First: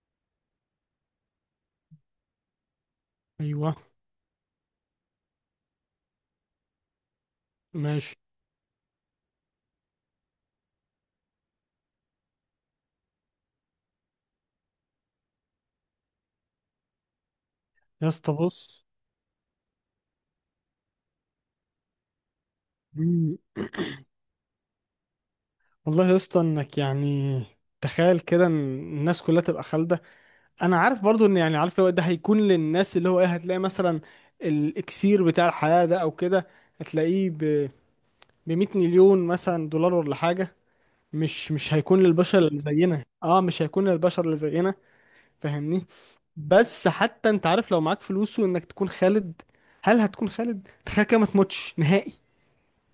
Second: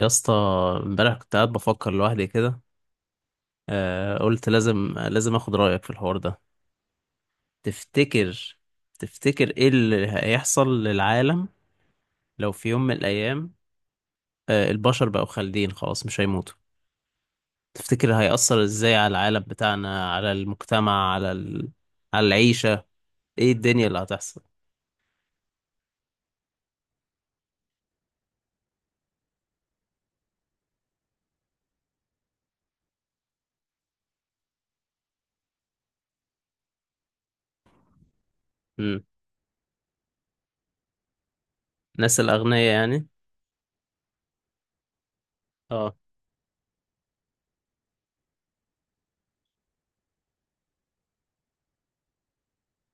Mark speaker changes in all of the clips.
Speaker 1: يا اسطى، امبارح كنت قاعد بفكر لوحدي كده.
Speaker 2: ايوه،
Speaker 1: قلت لازم لازم اخد رأيك في الحوار ده.
Speaker 2: ماشي
Speaker 1: تفتكر تفتكر ايه اللي هيحصل للعالم؟ لو في يوم من الايام البشر بقوا خالدين خلاص مش هيموتوا.
Speaker 2: يا
Speaker 1: تفتكر
Speaker 2: اسطى.
Speaker 1: هيأثر
Speaker 2: بص.
Speaker 1: ازاي على العالم بتاعنا، على المجتمع، على العيشة؟
Speaker 2: مم.
Speaker 1: ايه الدنيا اللي هتحصل؟
Speaker 2: والله يا اسطى، انك يعني تخيل كده ان الناس كلها تبقى خالده. انا عارف برضو ان يعني عارف، لو ده هيكون للناس، اللي هو ايه، هتلاقي مثلا الاكسير بتاع الحياه ده او كده، هتلاقيه ب 100
Speaker 1: امم.
Speaker 2: مليون مثلا دولار ولا حاجه. مش هيكون
Speaker 1: الناس
Speaker 2: للبشر
Speaker 1: الأغنياء
Speaker 2: اللي زينا.
Speaker 1: يعني؟
Speaker 2: اه، مش هيكون للبشر اللي زينا، فاهمني؟
Speaker 1: اه،
Speaker 2: بس حتى انت عارف، لو معاك فلوس وانك تكون خالد، هل هتكون خالد؟ تخيل كده ما تموتش نهائي.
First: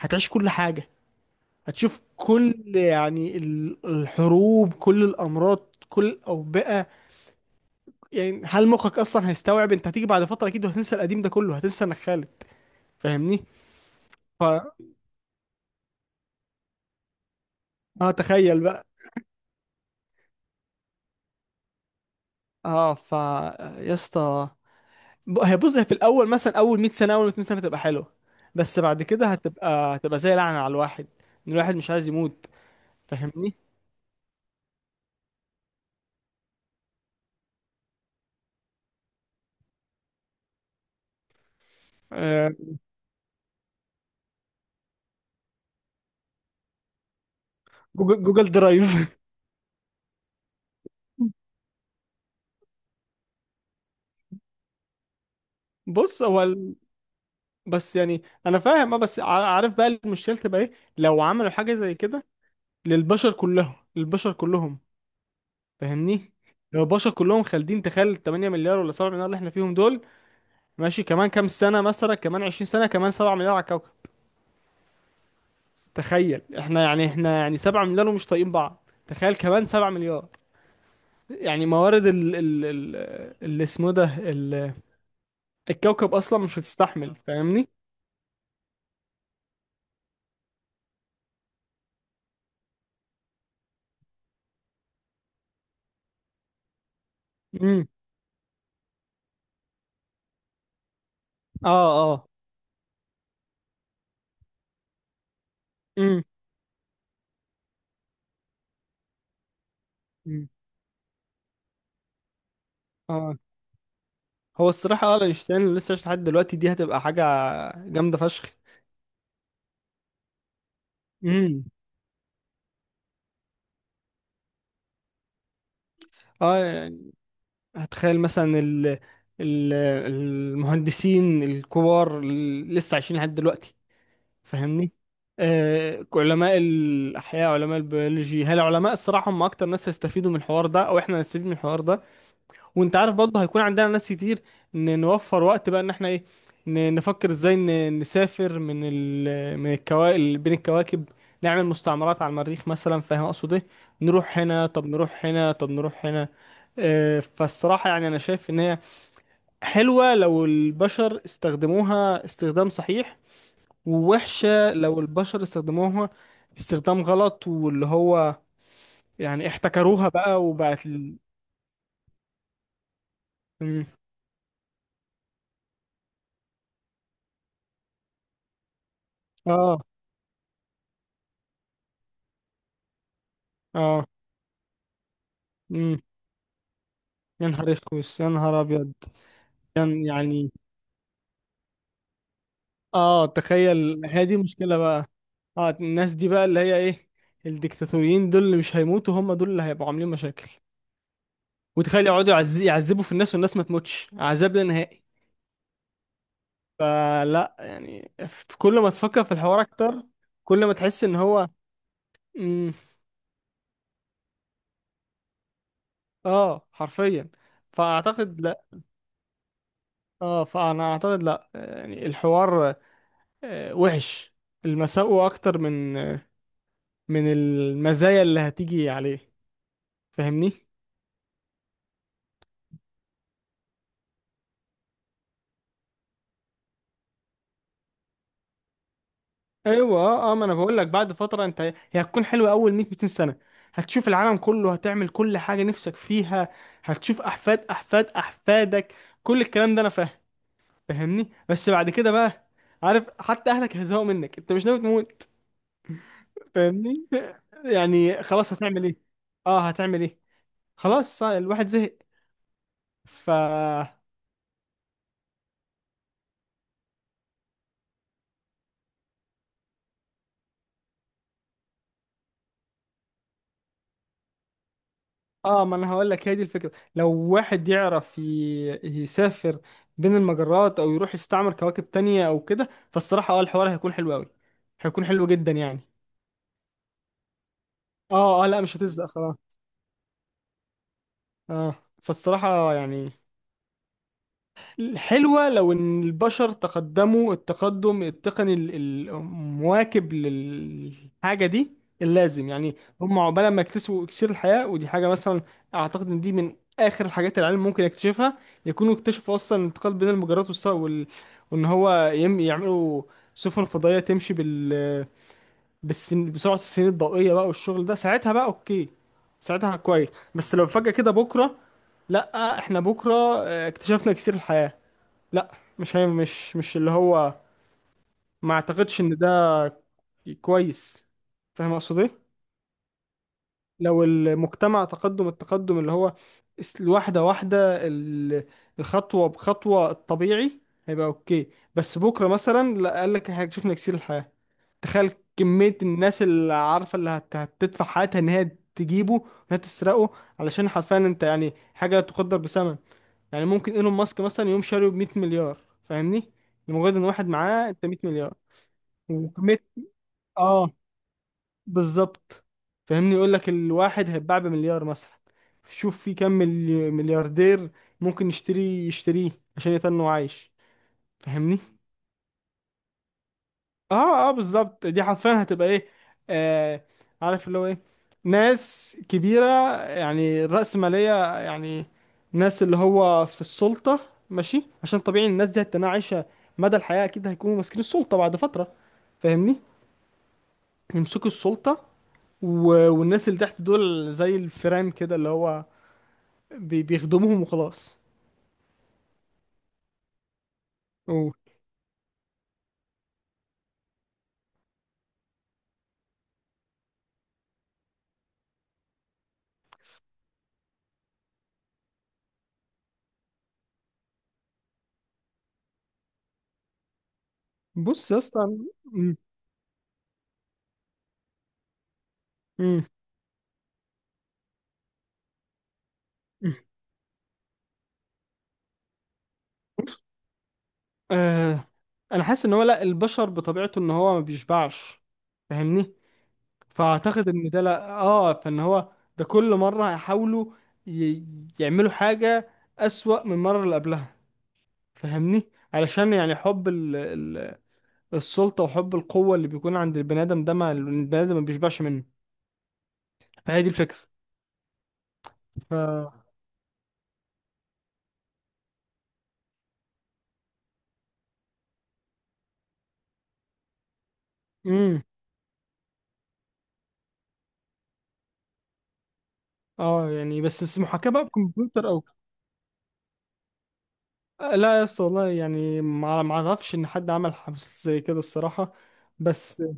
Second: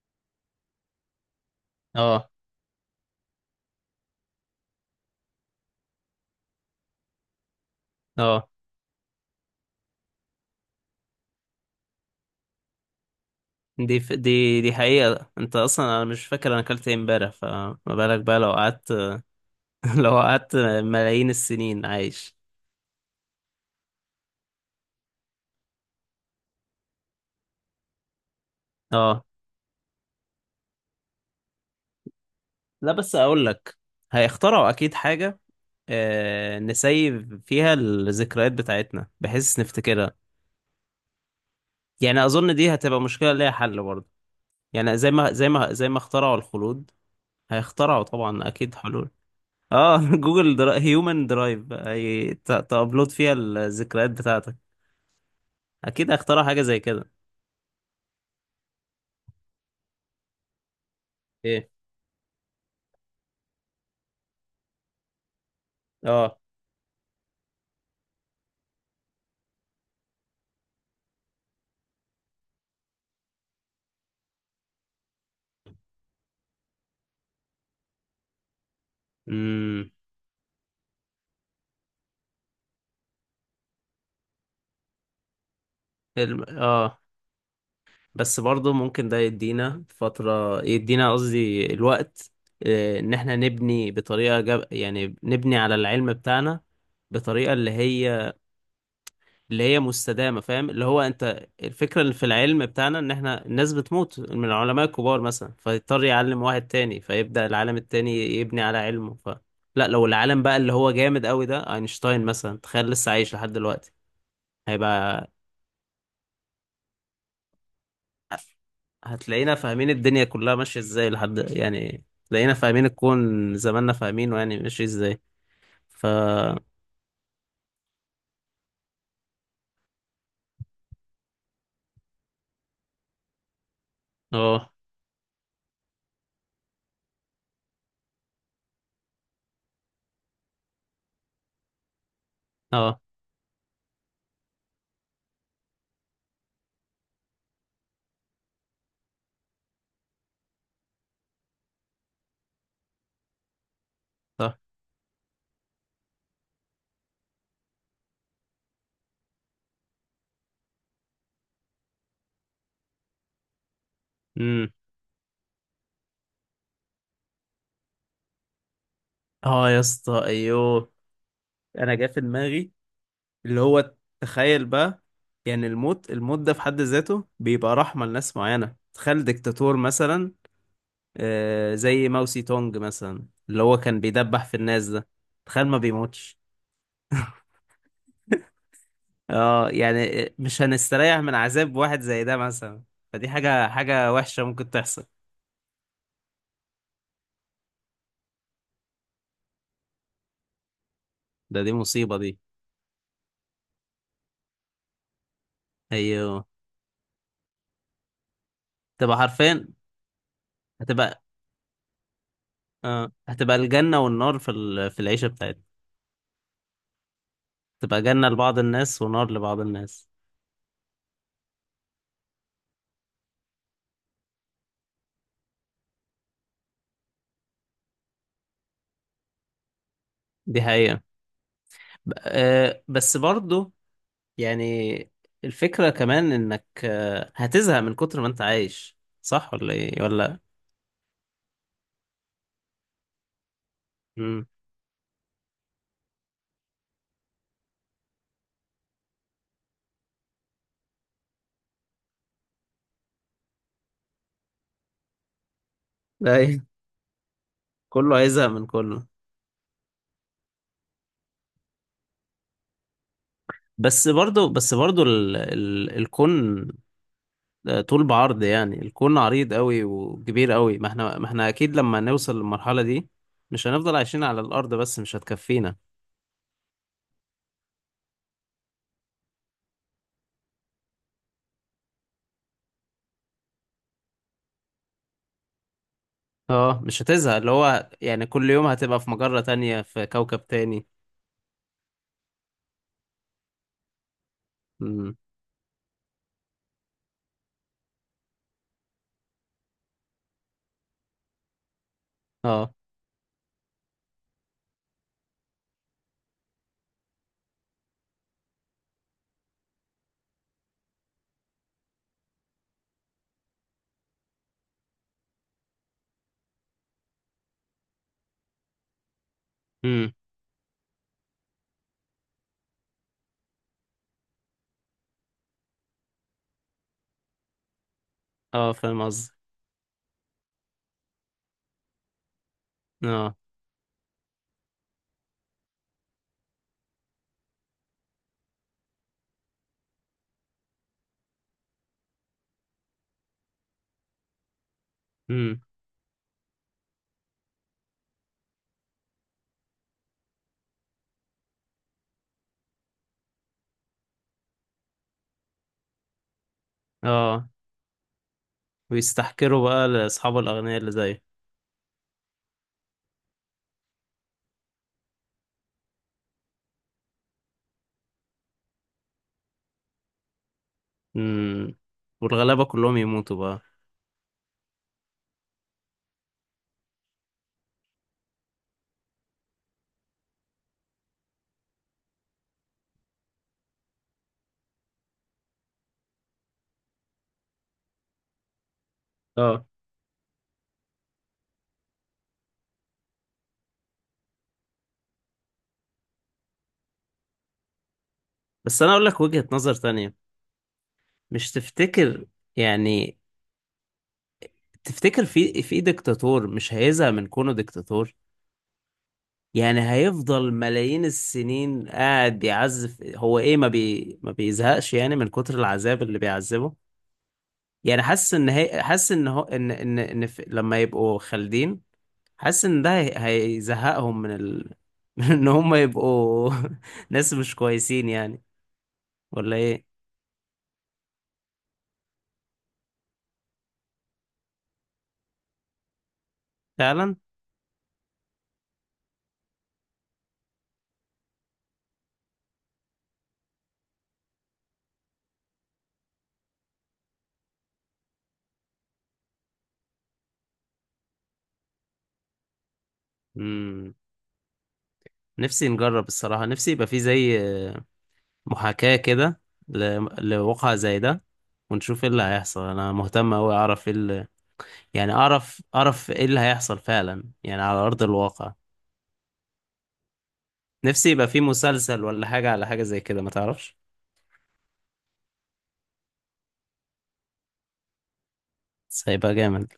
Speaker 2: هتعيش كل حاجه، هتشوف
Speaker 1: اه،
Speaker 2: كل يعني الحروب، كل الامراض، كل الاوبئه. يعني
Speaker 1: اه.
Speaker 2: هل مخك اصلا هيستوعب؟ انت هتيجي بعد فتره اكيد وهتنسى القديم ده كله، هتنسى انك خالد، فاهمني؟
Speaker 1: دي ف...
Speaker 2: ف
Speaker 1: دي دي حقيقة. انت اصلا انا مش فاكر انا اكلت ايه امبارح، فما
Speaker 2: اه
Speaker 1: بالك بقى لو
Speaker 2: تخيل بقى.
Speaker 1: قعدت، لو قعدت ملايين السنين عايش؟
Speaker 2: اه ف يا اسطى، هي بص، هي في الاول مثلا اول 100 سنه، اول 200 سنه، هتبقى حلوه. بس بعد
Speaker 1: اه،
Speaker 2: كده هتبقى، زي لعنه على الواحد، ان الواحد مش عايز يموت،
Speaker 1: لا بس اقول
Speaker 2: فاهمني؟
Speaker 1: لك، هيخترعوا اكيد حاجه. نسيف فيها الذكريات بتاعتنا بحيث نفتكرها. يعني
Speaker 2: آه.
Speaker 1: اظن دي هتبقى مشكله ليها حل برضه. يعني زي ما اخترعوا الخلود، هيخترعوا
Speaker 2: جوجل،
Speaker 1: طبعا
Speaker 2: جوجل
Speaker 1: اكيد
Speaker 2: درايف.
Speaker 1: حلول. اه. هيومن درايف تابلود فيها الذكريات بتاعتك. اكيد
Speaker 2: بص
Speaker 1: هيخترعوا
Speaker 2: هو،
Speaker 1: حاجه زي كده.
Speaker 2: بس يعني انا فاهم. اه بس عارف بقى المشكله تبقى ايه؟ لو عملوا
Speaker 1: ايه؟
Speaker 2: حاجه زي كده للبشر كلهم، للبشر كلهم، فاهمني؟
Speaker 1: اه.
Speaker 2: لو البشر كلهم خالدين، تخيل 8 مليار ولا 7 مليار اللي احنا فيهم دول. ماشي، كمان كام سنه، مثلا كمان 20 سنه، كمان 7 مليار على الكوكب. تخيل احنا يعني، احنا يعني 7 مليار ومش طايقين بعض، تخيل كمان 7
Speaker 1: امم.
Speaker 2: مليار. يعني موارد ال اللي اسمه ده الكوكب اصلا مش
Speaker 1: اه.
Speaker 2: هتستحمل، فاهمني؟
Speaker 1: بس برضه ممكن ده يدينا فترة، يدينا قصدي الوقت، ان احنا نبني يعني نبني على العلم بتاعنا، بطريقة اللي
Speaker 2: امم.
Speaker 1: هي اللي هي مستدامة. فاهم؟ اللي هو انت،
Speaker 2: اه،
Speaker 1: الفكرة اللي في
Speaker 2: اه.
Speaker 1: العلم بتاعنا ان احنا الناس بتموت من العلماء الكبار مثلا، فيضطر يعلم واحد تاني، فيبدأ العالم التاني يبني على علمه. لا، لو العالم
Speaker 2: امم.
Speaker 1: بقى اللي هو جامد قوي ده، اينشتاين مثلا، تخيل لسه عايش لحد دلوقتي.
Speaker 2: هو الصراحة، اه،
Speaker 1: هيبقى
Speaker 2: اينشتاين لسه عايش لحد دلوقتي، دي هتبقى حاجة جامدة فشخ.
Speaker 1: هتلاقينا فاهمين الدنيا كلها ماشية ازاي لحد
Speaker 2: امم.
Speaker 1: يعني، تلاقينا فاهمين الكون زماننا فاهمينه يعني ماشي ازاي. ف
Speaker 2: اه
Speaker 1: اه
Speaker 2: يعني هتخيل مثلا ال المهندسين الكبار اللي لسه عايشين لحد دلوقتي، فاهمني؟ آه، علماء الأحياء، علماء البيولوجي، هل علماء الصراحة هم أكتر ناس هيستفيدوا من الحوار ده، أو إحنا هنستفيد من الحوار ده. وانت
Speaker 1: اه،
Speaker 2: عارف برضه هيكون عندنا ناس كتير نوفر وقت بقى، ان احنا ايه، نفكر ازاي نسافر من من الكواكب، بين الكواكب، نعمل مستعمرات على المريخ مثلا، فاهم اقصد ايه؟ نروح
Speaker 1: صح.
Speaker 2: هنا، طب نروح هنا، طب نروح هنا. آه، فالصراحة يعني انا شايف ان هي حلوة لو البشر استخدموها استخدام صحيح،
Speaker 1: امم.
Speaker 2: ووحشة لو البشر استخدموها استخدام غلط، واللي هو يعني
Speaker 1: اه، يا
Speaker 2: احتكروها
Speaker 1: اسطى،
Speaker 2: بقى، وبقت
Speaker 1: ايوه.
Speaker 2: ال...
Speaker 1: انا جا في دماغي اللي
Speaker 2: مم.
Speaker 1: هو، تخيل بقى، يعني الموت ده في حد ذاته بيبقى رحمة لناس معينة، تخيل ديكتاتور
Speaker 2: اه،
Speaker 1: مثلا. زي ماوسي تونج مثلا اللي هو كان
Speaker 2: اه.
Speaker 1: بيدبح في الناس ده. تخيل ما
Speaker 2: مم.
Speaker 1: بيموتش.
Speaker 2: يا نهار يخوس، يا نهار ابيض.
Speaker 1: اه،
Speaker 2: يعني،
Speaker 1: يعني
Speaker 2: يعني
Speaker 1: مش هنستريح من عذاب واحد زي ده مثلا؟
Speaker 2: اه،
Speaker 1: فدي حاجة
Speaker 2: تخيل،
Speaker 1: حاجة
Speaker 2: هي دي
Speaker 1: وحشة ممكن
Speaker 2: مشكلة
Speaker 1: تحصل.
Speaker 2: بقى. اه، الناس دي بقى اللي هي ايه، الديكتاتوريين دول اللي مش هيموتوا، هم دول اللي هيبقوا عاملين مشاكل.
Speaker 1: دي
Speaker 2: وتخيل
Speaker 1: مصيبة
Speaker 2: يقعدوا
Speaker 1: دي.
Speaker 2: يعذبوا في الناس، والناس ما تموتش، عذاب لا نهائي.
Speaker 1: ايوه،
Speaker 2: فلا يعني، في كل ما
Speaker 1: تبقى
Speaker 2: تفكر في الحوار
Speaker 1: حرفيا.
Speaker 2: اكتر، كل ما تحس ان
Speaker 1: هتبقى
Speaker 2: هو. مم.
Speaker 1: هتبقى الجنة والنار في العيشة بتاعتنا.
Speaker 2: اه حرفيا.
Speaker 1: تبقى جنة
Speaker 2: فاعتقد
Speaker 1: لبعض
Speaker 2: لا،
Speaker 1: الناس ونار لبعض الناس.
Speaker 2: اه فانا اعتقد لا يعني الحوار، آه، وحش. المساوئ اكتر من، من المزايا اللي هتيجي عليه، فاهمني؟
Speaker 1: دي حقيقة. ب... آه بس برضو، يعني الفكرة كمان انك هتزهق من كتر ما انت عايش. صح ولا
Speaker 2: ايوه،
Speaker 1: ايه
Speaker 2: اه، اه،
Speaker 1: ولا؟
Speaker 2: ما انا بقول لك، بعد فتره انت هي هتكون حلوه اول 100، 200 سنه. هتشوف العالم
Speaker 1: امم.
Speaker 2: كله، هتعمل كل حاجه نفسك فيها، هتشوف احفاد احفاد احفادك، كل الكلام ده انا فاهم، فاهمني؟ بس بعد كده بقى، عارف حتى اهلك هيزهقوا منك، انت مش ناوي تموت،
Speaker 1: لا إيه.
Speaker 2: فاهمني؟
Speaker 1: كله
Speaker 2: يعني
Speaker 1: هيزهق
Speaker 2: خلاص،
Speaker 1: من
Speaker 2: هتعمل ايه؟
Speaker 1: كله.
Speaker 2: اه هتعمل ايه؟ خلاص الواحد زهق. ف
Speaker 1: بس برضو ال ال الكون ده طول بعرض، يعني الكون عريض قوي وكبير قوي، ما احنا اكيد لما نوصل للمرحلة دي، مش هنفضل عايشين على الارض بس، مش
Speaker 2: اه،
Speaker 1: هتكفينا.
Speaker 2: ما انا هقول لك، هي دي الفكره، لو واحد يعرف يسافر بين المجرات، او يروح يستعمر كواكب تانية او كده، فالصراحه اه الحوار هيكون حلو قوي، هيكون حلو جدا يعني.
Speaker 1: اه، مش هتزهق اللي هو يعني
Speaker 2: اه، اه،
Speaker 1: كل
Speaker 2: لا
Speaker 1: يوم
Speaker 2: مش
Speaker 1: هتبقى
Speaker 2: هتزهق
Speaker 1: في مجرة
Speaker 2: خلاص.
Speaker 1: تانية، في كوكب تاني.
Speaker 2: اه، فالصراحه يعني،
Speaker 1: امم.
Speaker 2: حلوة لو إن البشر تقدموا التقدم التقني المواكب للحاجة دي اللازم
Speaker 1: اه.
Speaker 2: يعني. هم عقبال ما يكتسبوا إكسير الحياة، ودي حاجة مثلا أعتقد إن دي من آخر الحاجات اللي العلم ممكن يكتشفها. يكونوا اكتشفوا أصلا الانتقال بين المجرات، وال... وإن هو يعملوا سفن فضائية تمشي بال... بسرعة السنين الضوئية بقى، والشغل ده ساعتها بقى أوكي، ساعتها كويس.
Speaker 1: امم.
Speaker 2: بس لو فجأة كده بكرة، لأ، إحنا بكرة آه، اكتشفنا إكسير الحياة، لا. مش هي مش مش اللي هو، ما
Speaker 1: اه،
Speaker 2: اعتقدش
Speaker 1: فاهم
Speaker 2: ان
Speaker 1: قصدي.
Speaker 2: ده كويس. فاهم اقصد ايه؟
Speaker 1: اه.
Speaker 2: لو المجتمع تقدم التقدم اللي هو واحده واحده الخطوه بخطوه الطبيعي، هيبقى اوكي. بس بكره مثلا لا قال لك احنا اكتشفنا كثير الحياه، تخيل
Speaker 1: امم.
Speaker 2: كميه الناس اللي عارفه، اللي هتدفع حياتها ان هي تجيبه، ان هي تسرقه، علشان حرفيا انت يعني حاجه لا تقدر بثمن. يعني ممكن ايلون ماسك مثلا يقوم شاريه ب 100 مليار، فاهمني؟ لمجرد ان واحد
Speaker 1: اه،
Speaker 2: معاه انت 100 مليار. وكمية،
Speaker 1: ويستحكروا بقى لاصحاب
Speaker 2: اه
Speaker 1: الاغنياء اللي زي.
Speaker 2: بالظبط، فاهمني. يقول لك الواحد هيتباع بمليار مثلا، شوف في كم ملياردير ممكن يشتري يشتريه عشان يتنه عايش، فاهمني؟
Speaker 1: امم. والغلابة كلهم يموتوا بقى.
Speaker 2: اه، اه، بالظبط، دي حرفيا هتبقى ايه، آه. عارف اللي هو ايه، ناس كبيرة يعني، رأسمالية يعني، ناس اللي هو في السلطة. ماشي عشان طبيعي الناس دي هتكون عايشة مدى الحياة، أكيد هيكونوا ماسكين السلطة بعد فترة، فاهمني؟
Speaker 1: اه،
Speaker 2: يمسكوا السلطة، و... والناس اللي تحت دول زي الفيران كده، اللي هو بيخدموهم وخلاص.
Speaker 1: بس انا اقول لك وجهة نظر تانية.
Speaker 2: أوه.
Speaker 1: مش تفتكر، يعني، تفتكر في ديكتاتور مش هيزهق من كونه ديكتاتور؟ يعني هيفضل ملايين السنين قاعد يعذب، هو ايه، ما بيزهقش يعني من كتر العذاب اللي بيعذبه؟ يعني
Speaker 2: بص يا اسطى،
Speaker 1: حاسس
Speaker 2: مم.
Speaker 1: ان هو، لما يبقوا خالدين، حاسس ان
Speaker 2: مم.
Speaker 1: ده هيزهقهم من ان هم يبقوا ناس مش كويسين يعني. ولا ايه؟
Speaker 2: آه. انا حاسس ان هو لا، البشر بطبيعته ان هو ما بيشبعش، فاهمني؟
Speaker 1: فعلا.
Speaker 2: فاعتقد ان ده لا، اه، فان هو ده كل مره هيحاولوا ي... يعملوا حاجه اسوأ من المره اللي قبلها، فاهمني؟ علشان يعني حب السلطه وحب القوه اللي بيكون عند البني ادم ده، ما البني ادم ما بيشبعش منه. فهي دي
Speaker 1: امم.
Speaker 2: الفكره.
Speaker 1: نفسي
Speaker 2: ف
Speaker 1: نجرب الصراحة، نفسي يبقى في زي محاكاة كده، لواقع زي ده، ونشوف ايه اللي هيحصل. انا مهتم اوي اعرف ايه اللي،
Speaker 2: امم،
Speaker 1: يعني اعرف ايه اللي هيحصل فعلا يعني على ارض الواقع.
Speaker 2: اه يعني، بس
Speaker 1: نفسي
Speaker 2: محاكاه بقى
Speaker 1: يبقى في
Speaker 2: بكمبيوتر
Speaker 1: مسلسل
Speaker 2: او.
Speaker 1: ولا حاجة، على حاجة زي كده، ما تعرفش.
Speaker 2: آه، لا يا اسطى والله، يعني ما اعرفش ان حد عمل حاجه زي كده الصراحه.
Speaker 1: بس هيبقى
Speaker 2: بس
Speaker 1: جامد.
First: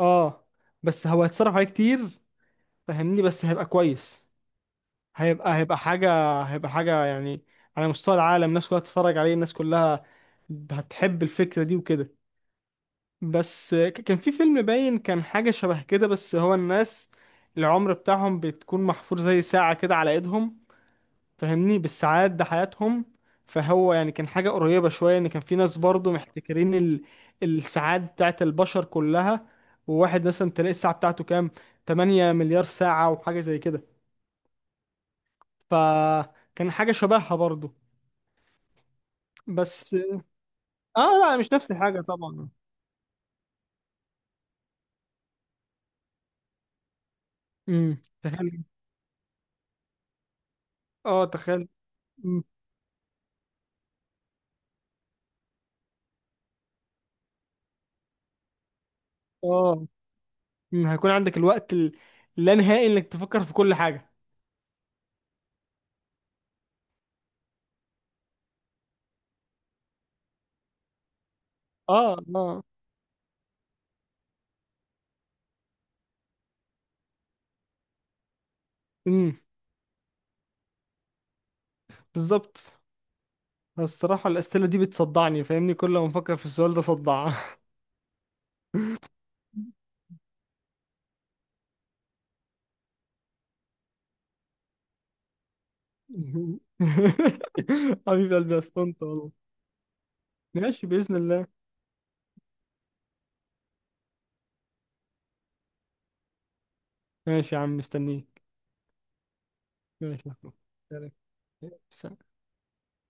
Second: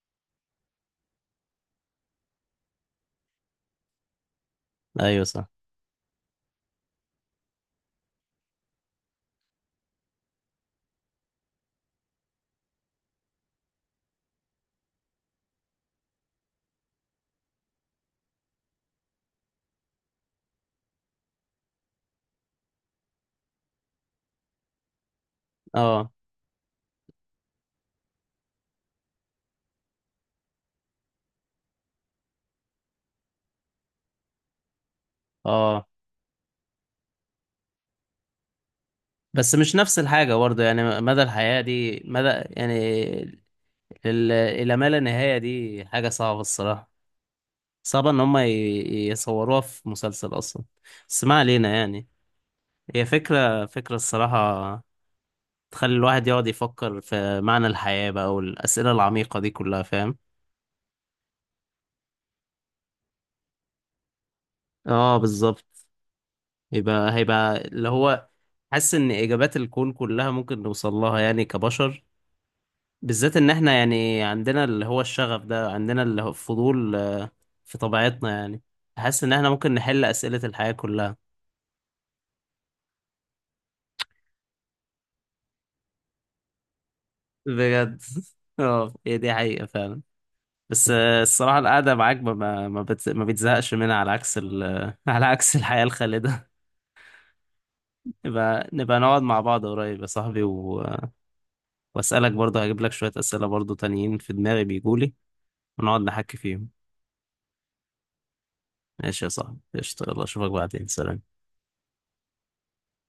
Speaker 2: اه، بس هو هيتصرف عليه كتير، فاهمني؟ بس هيبقى كويس،
Speaker 1: ايوه، صح.
Speaker 2: هيبقى، حاجة، هيبقى حاجة يعني، على مستوى العالم الناس كلها تتفرج عليه، الناس كلها هتحب الفكرة دي وكده. بس كان في فيلم باين، كان حاجة شبه كده، بس هو الناس العمر بتاعهم بتكون محفور زي ساعة كده على ايدهم، فاهمني؟ بالساعات ده حياتهم. فهو يعني كان حاجة قريبة شوية، ان كان في ناس
Speaker 1: اه،
Speaker 2: برضو محتكرين ال... الساعات بتاعت البشر كلها. وواحد مثلا تلاقي الساعة بتاعته كام، 8 مليار ساعة وحاجة زي كده.
Speaker 1: اه،
Speaker 2: فكان حاجة شبهها برضو.
Speaker 1: بس مش
Speaker 2: بس
Speaker 1: نفس الحاجة برضه، يعني
Speaker 2: اه،
Speaker 1: مدى
Speaker 2: لا مش
Speaker 1: الحياة
Speaker 2: نفس الحاجة
Speaker 1: دي مدى،
Speaker 2: طبعا.
Speaker 1: يعني الى ما لا نهاية دي حاجة صعبة الصراحة.
Speaker 2: امم،
Speaker 1: صعبة ان هم
Speaker 2: تخيل.
Speaker 1: يصوروها في مسلسل اصلا. بس
Speaker 2: اه
Speaker 1: ما
Speaker 2: تخيل.
Speaker 1: علينا يعني.
Speaker 2: مم.
Speaker 1: هي فكرة الصراحة تخلي الواحد يقعد يفكر في معنى الحياة بقى والأسئلة العميقة دي كلها.
Speaker 2: اه.
Speaker 1: فاهم؟
Speaker 2: مم. هيكون عندك الوقت اللا نهائي انك تفكر في كل حاجة.
Speaker 1: اه، بالظبط. هيبقى اللي هو، حاسس إن إجابات الكون كلها ممكن نوصل لها يعني كبشر،
Speaker 2: اه، اه.
Speaker 1: بالذات إن إحنا يعني عندنا اللي هو الشغف ده، عندنا اللي هو الفضول، في طبيعتنا يعني. حاسس إن
Speaker 2: امم،
Speaker 1: إحنا ممكن نحل أسئلة الحياة كلها.
Speaker 2: بالظبط. الصراحة الأسئلة دي بتصدعني، فاهمني؟ كل ما أفكر في السؤال ده صدع.
Speaker 1: بجد. اه، هي دي حقيقة فعلا. بس الصراحة القعدة معاك ما بتزهقش منها، على عكس على عكس الحياة الخالدة.
Speaker 2: حبيب قلبي يا
Speaker 1: نبقى
Speaker 2: اسطنت
Speaker 1: نقعد مع
Speaker 2: والله.
Speaker 1: بعض قريب يا صاحبي،
Speaker 2: ماشي بإذن الله.
Speaker 1: وأسألك برضه، هجيب لك شوية أسئلة برضه تانيين في دماغي بيجولي، ونقعد نحكي فيهم.
Speaker 2: ماشي يا عم، مستنيك.
Speaker 1: ماشي يا صاحبي، قشطة، يلا
Speaker 2: ماشي يا
Speaker 1: أشوفك
Speaker 2: أخوي.
Speaker 1: بعدين،
Speaker 2: سلام.
Speaker 1: سلام.
Speaker 2: سلام.